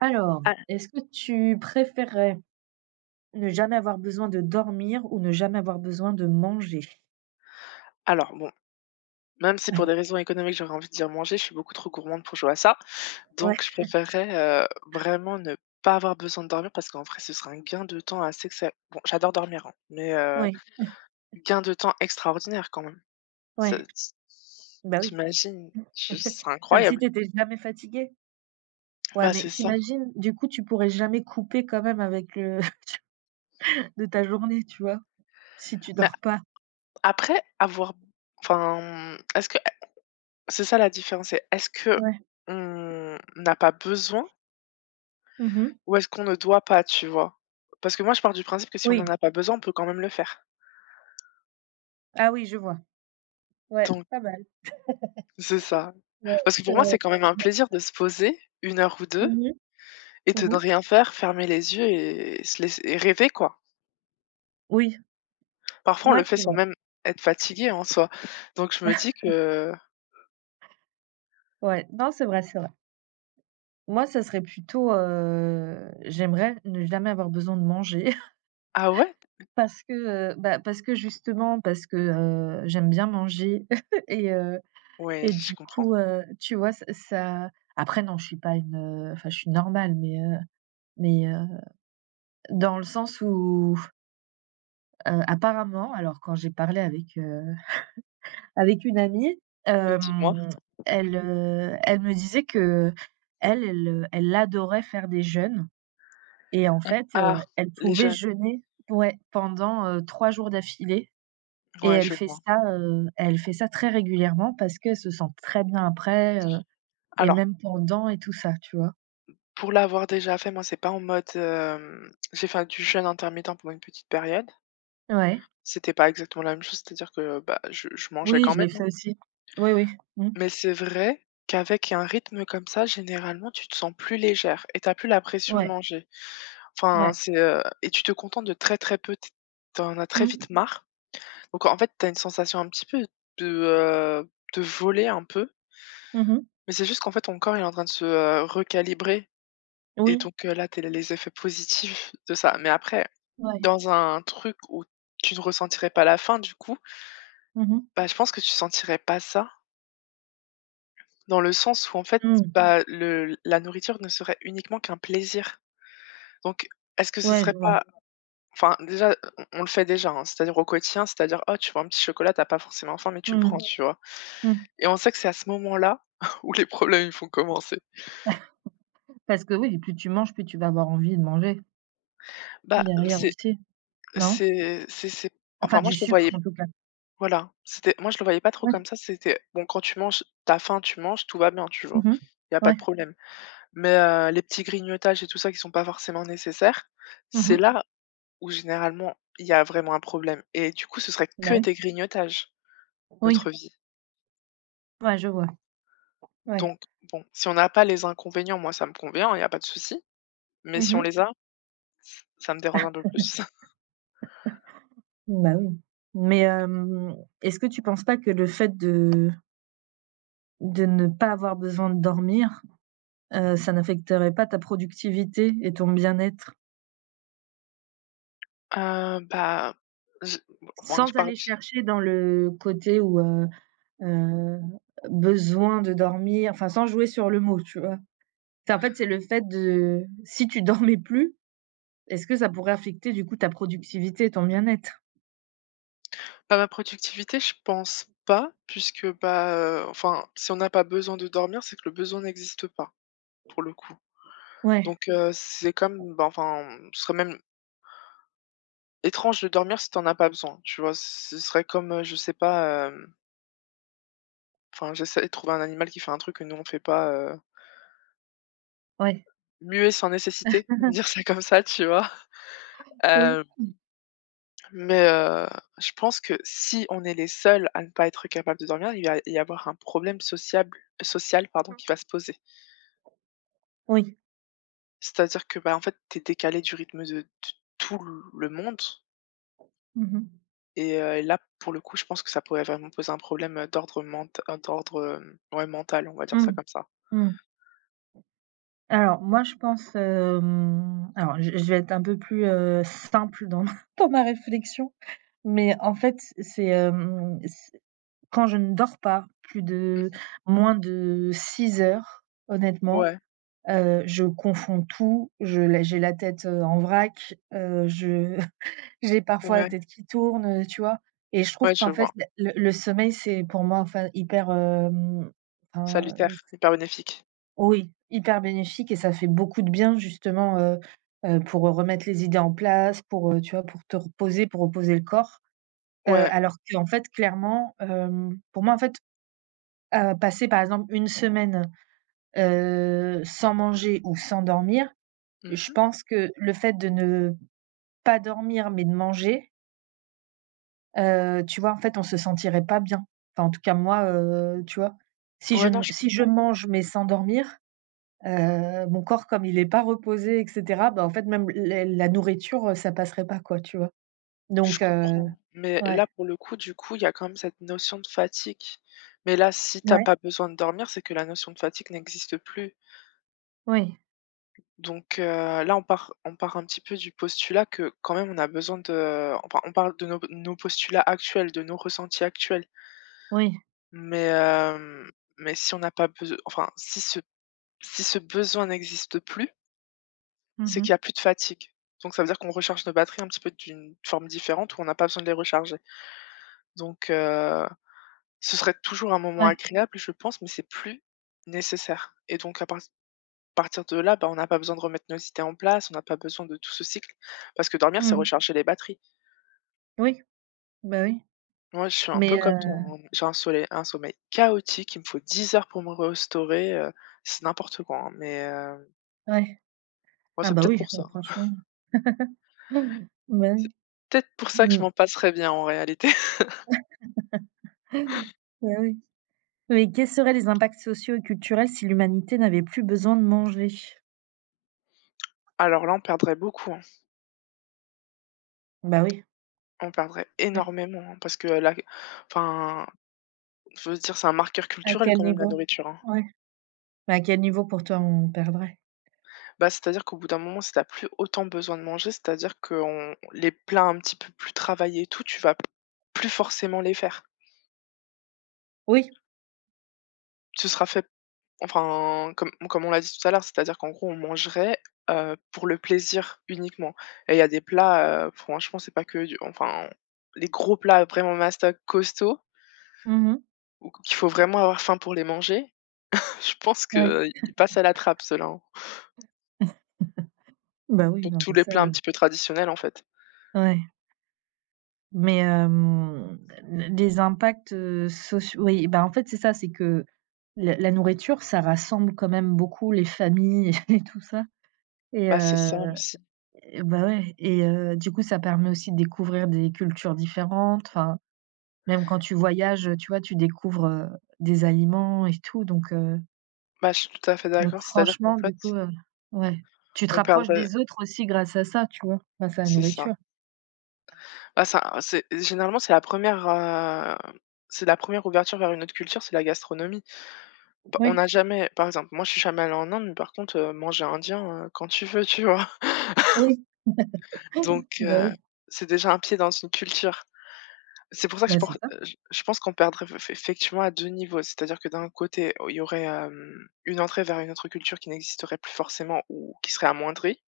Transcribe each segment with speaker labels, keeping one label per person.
Speaker 1: Alors,
Speaker 2: A
Speaker 1: est-ce que tu préférerais ne jamais avoir besoin de dormir ou ne jamais avoir besoin de manger?
Speaker 2: alors bon, même si pour des raisons économiques, j'aurais envie de dire manger, je suis beaucoup trop gourmande pour jouer à ça.
Speaker 1: Ouais,
Speaker 2: Donc je préférerais, vraiment ne pas avoir besoin de dormir parce qu'en vrai, ce serait un gain de temps assez excep bon, j'adore dormir, hein, mais
Speaker 1: ouais,
Speaker 2: gain de temps extraordinaire quand même. Ça
Speaker 1: ouais,
Speaker 2: t
Speaker 1: bah, oui,
Speaker 2: Je ce
Speaker 1: comme si
Speaker 2: incroyable.
Speaker 1: tu étais jamais fatigué. Ouais,
Speaker 2: Bah,
Speaker 1: mais
Speaker 2: c'est ça.
Speaker 1: t'imagines, du coup, tu pourrais jamais couper quand même avec le de ta journée, tu vois? Si tu
Speaker 2: Mais
Speaker 1: dors pas.
Speaker 2: après avoir enfin, est-ce que c'est ça la différence, c'est est-ce que
Speaker 1: Ouais.
Speaker 2: on n'a pas besoin
Speaker 1: Mmh.
Speaker 2: ou est-ce qu'on ne doit pas, tu vois? Parce que moi, je pars du principe que si on n'en
Speaker 1: Oui.
Speaker 2: a pas besoin, on peut quand même le faire.
Speaker 1: Ah oui, je vois. Ouais,
Speaker 2: Donc
Speaker 1: pas mal.
Speaker 2: c'est ça.
Speaker 1: Ouais,
Speaker 2: Parce que
Speaker 1: c'est
Speaker 2: pour moi,
Speaker 1: vrai.
Speaker 2: c'est quand même un plaisir de se poser une heure ou deux
Speaker 1: Mmh mh.
Speaker 2: et de ne
Speaker 1: Mmh.
Speaker 2: rien faire, fermer les yeux et se laisser et rêver, quoi.
Speaker 1: Oui,
Speaker 2: Parfois, on
Speaker 1: ouais,
Speaker 2: le fait
Speaker 1: c'est
Speaker 2: sans
Speaker 1: vrai.
Speaker 2: même être fatigué en soi. Donc je me dis que
Speaker 1: Ouais, non, c'est vrai, c'est vrai. Moi, ça serait plutôt, j'aimerais ne jamais avoir besoin de manger.
Speaker 2: ah ouais?
Speaker 1: Parce que, bah, parce que justement, j'aime bien manger et
Speaker 2: Ouais, je
Speaker 1: du
Speaker 2: comprends.
Speaker 1: coup, tu vois, ç ça après non, je suis pas une, enfin, je suis normale mais, mais, heu, dans le sens où, apparemment, alors quand j'ai parlé avec, avec une amie,
Speaker 2: Dis-moi.
Speaker 1: hem, elle, elle me disait que elle, elle adorait faire des jeûnes et en fait,
Speaker 2: Ah,
Speaker 1: elle
Speaker 2: les
Speaker 1: pouvait
Speaker 2: jeunes,
Speaker 1: jeûner ouais, pendant, 3 jours d'affilée. Et
Speaker 2: ouais, je vois.
Speaker 1: elle fait ça très régulièrement parce qu'elle se sent très bien après, et
Speaker 2: Alors,
Speaker 1: même pendant et tout ça, tu vois?
Speaker 2: pour l'avoir déjà fait, moi, c'est pas en mode, hem j'ai fait du jeûne intermittent pendant une petite période.
Speaker 1: Ouais.
Speaker 2: C'était pas exactement la même chose, c'est-à-dire que, bah, je mangeais
Speaker 1: Oui,
Speaker 2: quand
Speaker 1: je
Speaker 2: même,
Speaker 1: l'ai
Speaker 2: hein.
Speaker 1: fait aussi. Oui, oui. Mmh.
Speaker 2: Mais c'est vrai qu'avec un rythme comme ça, généralement, tu te sens plus légère et t'as plus la pression de
Speaker 1: Ouais,
Speaker 2: manger. Enfin,
Speaker 1: ouais.
Speaker 2: c'est, et tu te contentes de très, très peu, t tu as très vite
Speaker 1: Mmh.
Speaker 2: marre. Donc en fait, t'as une sensation un petit peu de voler un peu,
Speaker 1: Mmh.
Speaker 2: mais c'est juste qu'en fait, ton corps, il est en train de se, recalibrer et
Speaker 1: Oui.
Speaker 2: donc là, t'as les effets positifs de ça. Mais après,
Speaker 1: Ouais.
Speaker 2: dans un truc où tu ne ressentirais pas la faim, du coup,
Speaker 1: Mmh mh.
Speaker 2: bah, je pense que tu sentirais pas ça. Dans le sens où en fait, Mmh.
Speaker 1: Mmh.
Speaker 2: bah, le la nourriture ne serait uniquement qu'un plaisir. Donc, est-ce que ce
Speaker 1: Ouais,
Speaker 2: serait
Speaker 1: je vois.
Speaker 2: pas enfin déjà, on le fait déjà, hein, c'est-à-dire au quotidien, c'est-à-dire: «Oh, tu vois un petit chocolat, t'as pas forcément faim, mais tu le
Speaker 1: Mmh.
Speaker 2: prends», ouais. Tu vois?
Speaker 1: Mmh.
Speaker 2: Et on sait que c'est à ce moment-là où les problèmes, ils font commencer.
Speaker 1: Parce que oui, plus tu manges, plus tu vas avoir envie de manger
Speaker 2: Bah,
Speaker 1: derrière
Speaker 2: c'est
Speaker 1: aussi, non?
Speaker 2: c'est c'est c'est
Speaker 1: Enfin
Speaker 2: enfin moi
Speaker 1: du
Speaker 2: je le
Speaker 1: sucre
Speaker 2: voyais
Speaker 1: en tout cas.
Speaker 2: voilà, c'était moi je le voyais pas trop
Speaker 1: Ouais.
Speaker 2: comme ça, c'était bon quand tu manges, t'as faim, tu manges, tout va bien, tu vois?
Speaker 1: Mmh.
Speaker 2: Il y a pas
Speaker 1: Ouais.
Speaker 2: de problème. Mais les petits grignotages et tout ça qui sont pas forcément nécessaires, c'est
Speaker 1: Mmh.
Speaker 2: là où généralement, il y a vraiment un problème et du coup, ce serait
Speaker 1: Bah
Speaker 2: que
Speaker 1: oui.
Speaker 2: des grignotages,
Speaker 1: Oui.
Speaker 2: notre vie.
Speaker 1: Ouais, je vois. Ouais.
Speaker 2: Donc bon, si on n'a pas les inconvénients, moi ça me convient, hein, il y a pas de souci, mais si on
Speaker 1: Mmh.
Speaker 2: les a, ça me dérange un peu plus.
Speaker 1: Bah, oui. Mais est-ce que tu penses pas que le fait de ne pas avoir besoin de dormir, ça n'affecterait pas ta productivité et ton bien-être?
Speaker 2: Heu, bah, je enfin, je
Speaker 1: Sans
Speaker 2: parle
Speaker 1: aller chercher dans le côté où, heu, besoin de dormir, enfin, sans jouer sur le mot, tu vois? C'est en fait, c'est le fait de si tu dormais plus, est-ce que ça pourrait affecter, du coup, ta productivité et ton bien-être?
Speaker 2: pas ma productivité, je pense pas puisque, bah, enfin, si on n'a pas besoin de dormir, c'est que le besoin n'existe pas, pour le coup.
Speaker 1: Ouais,
Speaker 2: Donc c'est comme, bah, enfin, ce serait même étrange de dormir si t'en as pas besoin, tu vois? Ce serait comme, je sais pas, enfin, j'essaie de trouver un animal qui fait un truc que nous on fait pas,
Speaker 1: ouais.
Speaker 2: muet sans nécessité, on va dire ça comme ça, tu vois?
Speaker 1: Oui.
Speaker 2: Hem, mais je pense que si on est les seuls à ne pas être capables de dormir, il va y avoir un problème sociable social, pardon,
Speaker 1: Mmh.
Speaker 2: qui va se poser.
Speaker 1: Oui.
Speaker 2: C'est-à-dire que, bah, en fait, tu es décalé du rythme de t tout le monde
Speaker 1: Mmh mh.
Speaker 2: et là, pour le coup, je pense que ça pourrait vraiment poser un problème, d'ordre ment d'ordre, ouais, mental, on va dire ça
Speaker 1: Mmh.
Speaker 2: comme ça.
Speaker 1: Mmh. Alors moi je pense, alors je vais être un peu plus, simple dans ma dans ma réflexion, mais en fait c'est quand je ne dors pas plus
Speaker 2: Mmh
Speaker 1: de
Speaker 2: mh.
Speaker 1: moins de 6 heures, honnêtement,
Speaker 2: Ouais,
Speaker 1: je confonds tout, je la j'ai la tête, en vrac, je j'ai parfois la
Speaker 2: ouais,
Speaker 1: tête qui tourne, tu vois? Et je trouve
Speaker 2: ouais, je
Speaker 1: qu'en fait,
Speaker 2: vois.
Speaker 1: le sommeil c'est pour moi enfin hyper, enfin
Speaker 2: Salutaire, hyper bénéfique.
Speaker 1: oui, hyper bénéfique et ça fait beaucoup de bien justement, pour remettre les idées en place, pour, tu vois, pour te reposer, pour reposer le corps.
Speaker 2: Ouais.
Speaker 1: Alors qu'en fait, clairement, pour moi, en fait, passer par exemple une semaine, sans manger ou sans dormir,
Speaker 2: Mmh
Speaker 1: je
Speaker 2: mh.
Speaker 1: pense que le fait de ne pas dormir mais de manger, tu vois, en fait, on se sentirait pas bien. Enfin, en tout cas moi, tu vois?
Speaker 2: Ouais, non, je
Speaker 1: Si je
Speaker 2: comprends,
Speaker 1: mange mais sans dormir, mon corps comme il est pas reposé et cetera, bah, en fait même les la nourriture, ça passerait pas quoi, tu vois?
Speaker 2: je
Speaker 1: Donc
Speaker 2: comprends. Mais
Speaker 1: ouais.
Speaker 2: là, pour le coup, du coup, il y a quand même cette notion de fatigue. Mais là, si t'as
Speaker 1: Ouais,
Speaker 2: pas besoin de dormir, c'est que la notion de fatigue n'existe plus.
Speaker 1: oui,
Speaker 2: Donc là, on part un petit peu du postulat que quand même on a besoin de enfin, on parle de nos postulats actuels, de nos ressentis actuels.
Speaker 1: oui.
Speaker 2: Mais mais si on n'a pas besoin enfin, si ce besoin n'existe plus, c'est qu'il
Speaker 1: Mmh.
Speaker 2: y a plus de fatigue. Donc ça veut dire qu'on recharge nos batteries un petit peu d'une forme différente où on n'a pas besoin de les recharger. Donc ce serait toujours un moment
Speaker 1: Ouais.
Speaker 2: agréable, je pense, mais c'est plus nécessaire et donc à part partir de là, bah, on n'a pas besoin de remettre nos idées en place, on n'a pas besoin de tout ce cycle parce que dormir, c'est
Speaker 1: Mmh.
Speaker 2: recharger les batteries.
Speaker 1: Oui, bah, oui.
Speaker 2: Moi, je suis un
Speaker 1: Mais
Speaker 2: peu comme toi, hein, j'ai un soleil un sommeil chaotique, il me faut 10 heures pour me restaurer, c'est n'importe quoi, hein, mais
Speaker 1: ouais.
Speaker 2: moi,
Speaker 1: Ah
Speaker 2: c'est
Speaker 1: bah,
Speaker 2: peut-être
Speaker 1: oui,
Speaker 2: pour
Speaker 1: bah,
Speaker 2: ça, hein.
Speaker 1: franchement. Bah,
Speaker 2: C'est
Speaker 1: oui.
Speaker 2: peut-être pour ça que je
Speaker 1: Mmh.
Speaker 2: m'en passerais bien en réalité.
Speaker 1: Bah, oui. Mais quels seraient les impacts sociaux et culturels si l'humanité n'avait plus besoin de manger?
Speaker 2: Alors là, on perdrait beaucoup, hein,
Speaker 1: Bah, oui.
Speaker 2: on perdrait
Speaker 1: Ouais.
Speaker 2: énormément, hein, parce que là enfin, je veux dire, c'est un marqueur
Speaker 1: À
Speaker 2: culturel
Speaker 1: quel
Speaker 2: quand même la
Speaker 1: niveau?
Speaker 2: nourriture, hein.
Speaker 1: Ouais. Mais à quel niveau pour toi on perdrait?
Speaker 2: Bah, c'est-à-dire qu'au bout d'un moment, si tu plus autant besoin de manger, c'est-à-dire que on les plats un petit peu plus travaillés et tout, tu vas plus forcément les faire.
Speaker 1: Oui.
Speaker 2: Ce sera fait enfin, comme on l'a dit tout à l'heure, c'est-à-dire qu'en gros, on mangerait, pour le plaisir uniquement et il y a des plats, franchement, c'est pas que du enfin, les gros plats vraiment mastoc costauds
Speaker 1: Mmh.
Speaker 2: ou qu'il faut vraiment avoir faim pour les manger, je pense
Speaker 1: Ouais.
Speaker 2: qu'ils passent à la trappe ceux-là, hein.
Speaker 1: Bah, oui,
Speaker 2: Donc
Speaker 1: non
Speaker 2: tous
Speaker 1: mais
Speaker 2: les
Speaker 1: ça,
Speaker 2: plats un petit peu traditionnels, en fait.
Speaker 1: ouais. Mais les impacts, sociaux oui, bah, en fait, c'est ça, c'est que la nourriture, ça rassemble quand même beaucoup les familles et tout ça et
Speaker 2: Bah, c'est ça
Speaker 1: heu
Speaker 2: aussi.
Speaker 1: et bah, ouais et du coup, ça permet aussi de découvrir des cultures différentes. Enfin, même quand tu voyages, tu vois, tu découvres, des aliments et tout
Speaker 2: Bah, je suis tout à fait
Speaker 1: donc
Speaker 2: d'accord, c'est-à-dire qu'en
Speaker 1: franchement,
Speaker 2: fait
Speaker 1: du coup, ouais, tu te
Speaker 2: on
Speaker 1: rapproches
Speaker 2: perdrait
Speaker 1: des autres aussi grâce à ça, tu vois? Grâce à la
Speaker 2: c'est ça.
Speaker 1: nourriture.
Speaker 2: Bah, ça c'est généralement, c'est la première ouverture vers une autre culture, c'est la gastronomie. P on
Speaker 1: Oui,
Speaker 2: n'a jamais par exemple, moi, je suis jamais allée en Inde, mais par contre, manger indien, quand tu veux, tu vois?
Speaker 1: oui,
Speaker 2: Donc
Speaker 1: oui,
Speaker 2: c'est déjà un pied dans une culture. C'est pour ça que je
Speaker 1: bah, c'est
Speaker 2: pense
Speaker 1: ça.
Speaker 2: je pense qu'on perdrait f effectivement à 2 niveaux. C'est-à-dire que d'un côté, il y aurait, une entrée vers une autre culture qui n'existerait plus forcément ou qui serait amoindrie.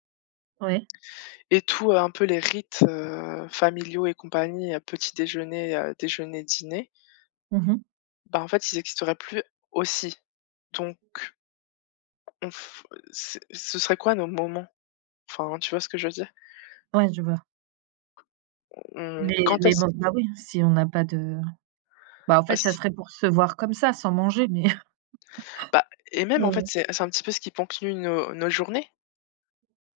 Speaker 1: Ouais.
Speaker 2: Et tout un peu les rites, familiaux et compagnie, petit déjeuner, déjeuner, dîner,
Speaker 1: Mmh mh.
Speaker 2: bah, en fait, ils n'existeraient plus aussi. Donc on f c'est ce serait quoi nos moments? Enfin, tu vois ce que je veux dire?
Speaker 1: Ouais, je vois.
Speaker 2: On quand
Speaker 1: Les
Speaker 2: est-ce
Speaker 1: man Bah, oui, si on n'a pas de bah, en
Speaker 2: bah,
Speaker 1: fait, ça
Speaker 2: c
Speaker 1: serait pour se voir comme ça, sans manger, mais
Speaker 2: bah et même
Speaker 1: Oui,
Speaker 2: en fait,
Speaker 1: oui.
Speaker 2: c'est un petit peu ce qui ponctue nos journées,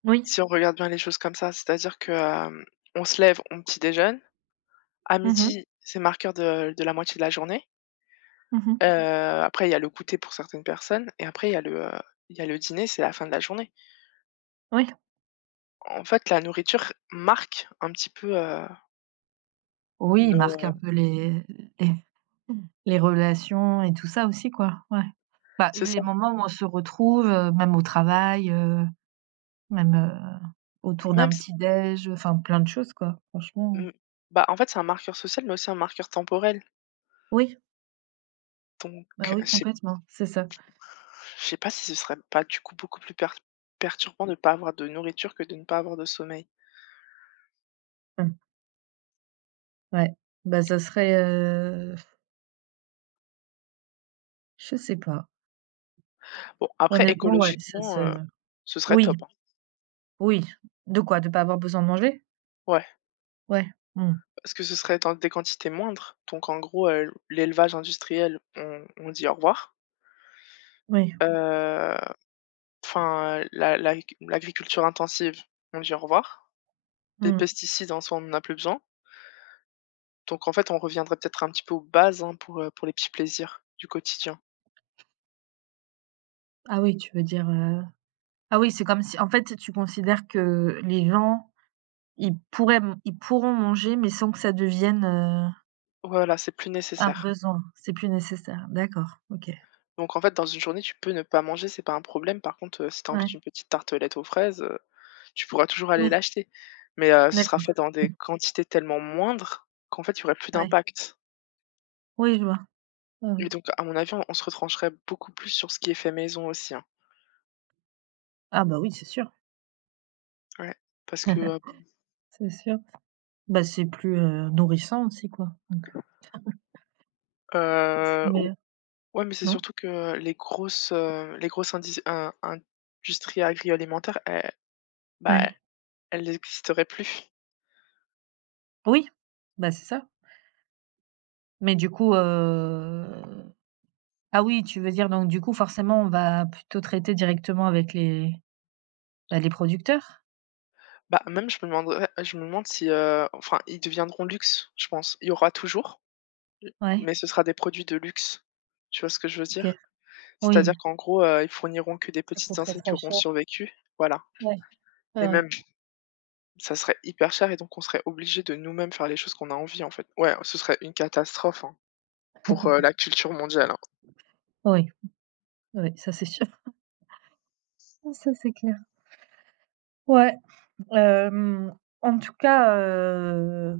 Speaker 1: Oui.
Speaker 2: si on regarde bien les choses comme ça. C'est-à-dire que, on se lève, on petit déjeune, à
Speaker 1: Mmh mh.
Speaker 2: midi c'est marqueur de la moitié de la journée.
Speaker 1: Mmh
Speaker 2: Heu,
Speaker 1: mh.
Speaker 2: après il y a le goûter pour certaines personnes et après il y a le, il y a le dîner, c'est la fin de la journée.
Speaker 1: Oui.
Speaker 2: En fait, la nourriture marque un petit peu,
Speaker 1: Oui, il
Speaker 2: nos,
Speaker 1: marque un peu les les les relations et tout ça aussi, quoi, ouais. Bah,
Speaker 2: c'est
Speaker 1: les
Speaker 2: ça.
Speaker 1: moments où on se retrouve, même au travail, même, autour
Speaker 2: Même
Speaker 1: d'un
Speaker 2: s
Speaker 1: petit déj, enfin plein de choses, quoi, franchement.
Speaker 2: mmh, bah, en fait, c'est un marqueur social, mais aussi un marqueur temporel.
Speaker 1: Oui, bah,
Speaker 2: Donc je
Speaker 1: oui,
Speaker 2: sais
Speaker 1: complètement, c'est ça.
Speaker 2: je sais pas si ce serait pas du coup beaucoup plus per perturbant de ne pas avoir de nourriture que de ne pas avoir de sommeil.
Speaker 1: Mmh, ouais. Bah, ça serait, je sais pas.
Speaker 2: Bon, après
Speaker 1: Honnêtement, ouais, ça
Speaker 2: écologiquement,
Speaker 1: se
Speaker 2: ce serait
Speaker 1: oui.
Speaker 2: top, hein.
Speaker 1: Oui. De quoi? De pas avoir besoin de manger?
Speaker 2: Ouais,
Speaker 1: Ouais. Mmh.
Speaker 2: parce que ce serait dans des quantités moindres. Donc en gros, l'élevage industriel, on dit au revoir.
Speaker 1: Oui.
Speaker 2: Heu Enfin, la l'ag l'agriculture intensive, on dit au revoir. Les
Speaker 1: Mmh.
Speaker 2: pesticides en soi, on n'en a plus besoin. Donc en fait, on reviendrait peut-être un petit peu aux bases, hein, pour les petits plaisirs du quotidien.
Speaker 1: Ah oui, tu veux dire, ah oui, c'est comme si en fait, tu considères que les gens, ils pourraient m ils pourront manger, mais sans que ça devienne,
Speaker 2: Voilà, c'est plus
Speaker 1: un
Speaker 2: nécessaire.
Speaker 1: besoin. C'est plus nécessaire. D'accord, OK.
Speaker 2: Donc en fait, dans une journée, tu peux ne pas manger, c'est pas un problème. Par contre, si tu as envie
Speaker 1: Ouais.
Speaker 2: d'une petite tartelette aux fraises, tu pourras toujours aller
Speaker 1: Oui,
Speaker 2: l'acheter. Mais, ce sera fait
Speaker 1: d'accord.
Speaker 2: dans des quantités tellement moindres qu'en fait, il y aurait plus
Speaker 1: Ouais.
Speaker 2: d'impact.
Speaker 1: Oui, je vois. Ouais,
Speaker 2: Et
Speaker 1: oui.
Speaker 2: donc à mon avis, on se retrancherait beaucoup plus sur ce qui est fait maison aussi, hein.
Speaker 1: Ah bah oui, c'est sûr.
Speaker 2: Ouais, parce que,
Speaker 1: C'est sûr. Bah, c'est plus, nourrissant aussi, quoi, donc c'est
Speaker 2: ou
Speaker 1: meilleur,
Speaker 2: ouais, mais c'est
Speaker 1: non?
Speaker 2: surtout que les grosses indis in industries agroalimentaires, elles bah,
Speaker 1: Ouais.
Speaker 2: elles n'existeraient plus.
Speaker 1: Oui, bah, c'est ça. Mais du coup, Ah oui, tu veux dire donc du coup forcément on va plutôt traiter directement avec les, bah, les producteurs?
Speaker 2: Bah, même je me demanderais je me demande si, enfin, ils deviendront luxe, je pense. Il y aura toujours,
Speaker 1: Ouais,
Speaker 2: mais ce sera des produits de luxe. Tu vois ce que je veux
Speaker 1: OK.
Speaker 2: dire?
Speaker 1: Oui,
Speaker 2: C'est-à-dire qu'en gros, ils fourniront que des
Speaker 1: ça
Speaker 2: petites
Speaker 1: coûterait
Speaker 2: enseignes qui
Speaker 1: très
Speaker 2: auront
Speaker 1: cher.
Speaker 2: survécu, voilà
Speaker 1: Ouais, ouais,
Speaker 2: et
Speaker 1: ouais.
Speaker 2: même ça serait hyper cher et donc on serait obligé de nous-mêmes faire les choses qu'on a envie, en fait. Ouais, ce serait une catastrophe, hein, pour, la culture mondiale, hein.
Speaker 1: Oui, oui, ça c'est sûr. Ça c'est clair. Ouais, hem, en tout cas,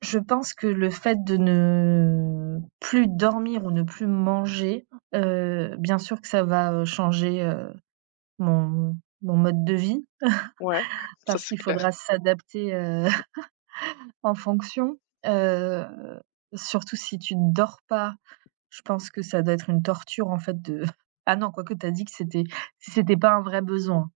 Speaker 1: je pense que le fait de ne plus dormir ou ne plus manger, bien sûr que ça va, changer, mon mon mode de vie
Speaker 2: Ouais, ça
Speaker 1: parce
Speaker 2: c'est
Speaker 1: qu'il
Speaker 2: clair.
Speaker 1: faudra s'adapter, En fonction, heu, surtout si tu ne dors pas, je pense que ça doit être une torture en fait de ah non, quoique tu as dit que c'était si c'était pas un vrai besoin,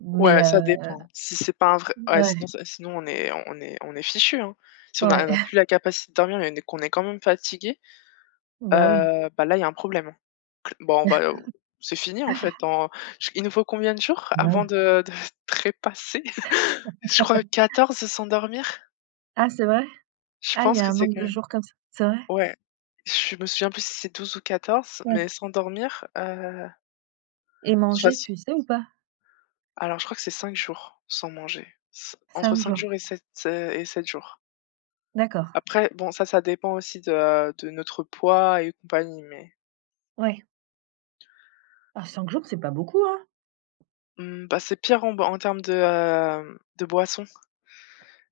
Speaker 1: mais
Speaker 2: Ouais, ça dépend. Si c'est pas un vrai ouais, sinon
Speaker 1: ouais,
Speaker 2: ça sinon on est fichu, hein. Si on a
Speaker 1: ouais,
Speaker 2: on a plus la capacité de dormir et qu'on est quand même fatigué,
Speaker 1: bah oui,
Speaker 2: bah, là, il y a un problème. Cl bah, on va c'est fini, en fait, dans j il nous faut combien de jours
Speaker 1: bah
Speaker 2: avant
Speaker 1: oui.
Speaker 2: de trépasser? Je crois 14 sans dormir?
Speaker 1: Ah c'est vrai?
Speaker 2: Je
Speaker 1: Ah il y
Speaker 2: pense
Speaker 1: a
Speaker 2: que
Speaker 1: un
Speaker 2: c'est
Speaker 1: nombre
Speaker 2: quand
Speaker 1: de
Speaker 2: même
Speaker 1: jours comme ça, c'est vrai?
Speaker 2: ouais. Je me souviens plus si c'est 12 ou 14, mais
Speaker 1: Ouais
Speaker 2: sans dormir, de
Speaker 1: et
Speaker 2: toute
Speaker 1: manger,
Speaker 2: faç
Speaker 1: tu sais ou pas?
Speaker 2: alors je crois que c'est 5 jours sans manger. C entre
Speaker 1: 5
Speaker 2: 5
Speaker 1: jours,
Speaker 2: jours et 7 jours.
Speaker 1: d'accord,
Speaker 2: Après, bon, ça dépend aussi de notre poids et compagnie, mais
Speaker 1: ouais. Ah 5 jours, c'est pas beaucoup, hein?
Speaker 2: mmh, bah, c'est pire en b en termes de, de boisson.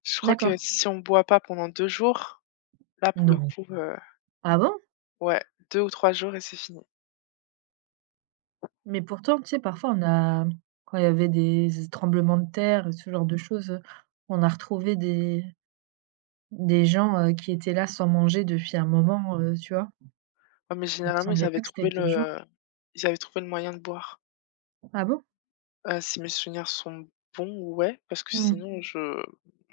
Speaker 2: Je crois que
Speaker 1: D'accord.
Speaker 2: si on boit pas pendant 2 jours, là, pour le
Speaker 1: Non.
Speaker 2: coup,
Speaker 1: Ah bon?
Speaker 2: ouais, 2 ou 3 jours et c'est fini.
Speaker 1: Mais pourtant, tu sais, parfois on a quand il y avait des tremblements de terre et ce genre de choses, on a retrouvé des gens, qui étaient là sans manger depuis un moment, tu vois?
Speaker 2: Ouais, mais
Speaker 1: Il me
Speaker 2: généralement, ils
Speaker 1: semblait
Speaker 2: avaient
Speaker 1: pas que
Speaker 2: trouvé
Speaker 1: c'était 2 jours.
Speaker 2: le ils avaient trouvé le moyen de boire.
Speaker 1: Ah bon?
Speaker 2: Si mes souvenirs sont bons, ouais, parce que
Speaker 1: Mmh.
Speaker 2: sinon je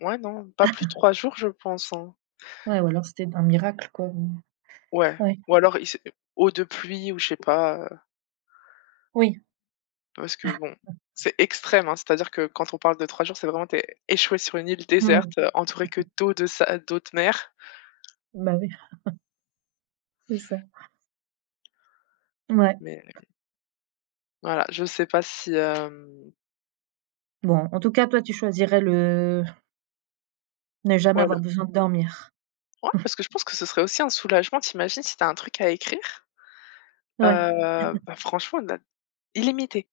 Speaker 2: ouais, non, pas plus de 3 jours, je pense, hein.
Speaker 1: Ouais ou alors c'était un miracle quoi, mmh.
Speaker 2: Ouais,
Speaker 1: Ouais.
Speaker 2: ou alors il s'est eau de pluie ou je sais pas,
Speaker 1: Oui.
Speaker 2: parce que bon, c'est extrême, hein, c'est-à-dire que quand on parle de 3 jours, c'est vraiment tu échoué sur une île
Speaker 1: Mmh.
Speaker 2: déserte, entouré que d'eau, de sa d'eau de mer.
Speaker 1: Bah oui, c'est ça. Ouais.
Speaker 2: Mais voilà, je sais pas si,
Speaker 1: Bon, en tout cas, toi, tu choisirais le ne jamais
Speaker 2: ouais,
Speaker 1: avoir
Speaker 2: le
Speaker 1: besoin de dormir?
Speaker 2: ouais, parce que je pense que ce serait aussi un soulagement, tu si t'as un truc à écrire?
Speaker 1: Ouais.
Speaker 2: Bah, franchement, là illimité.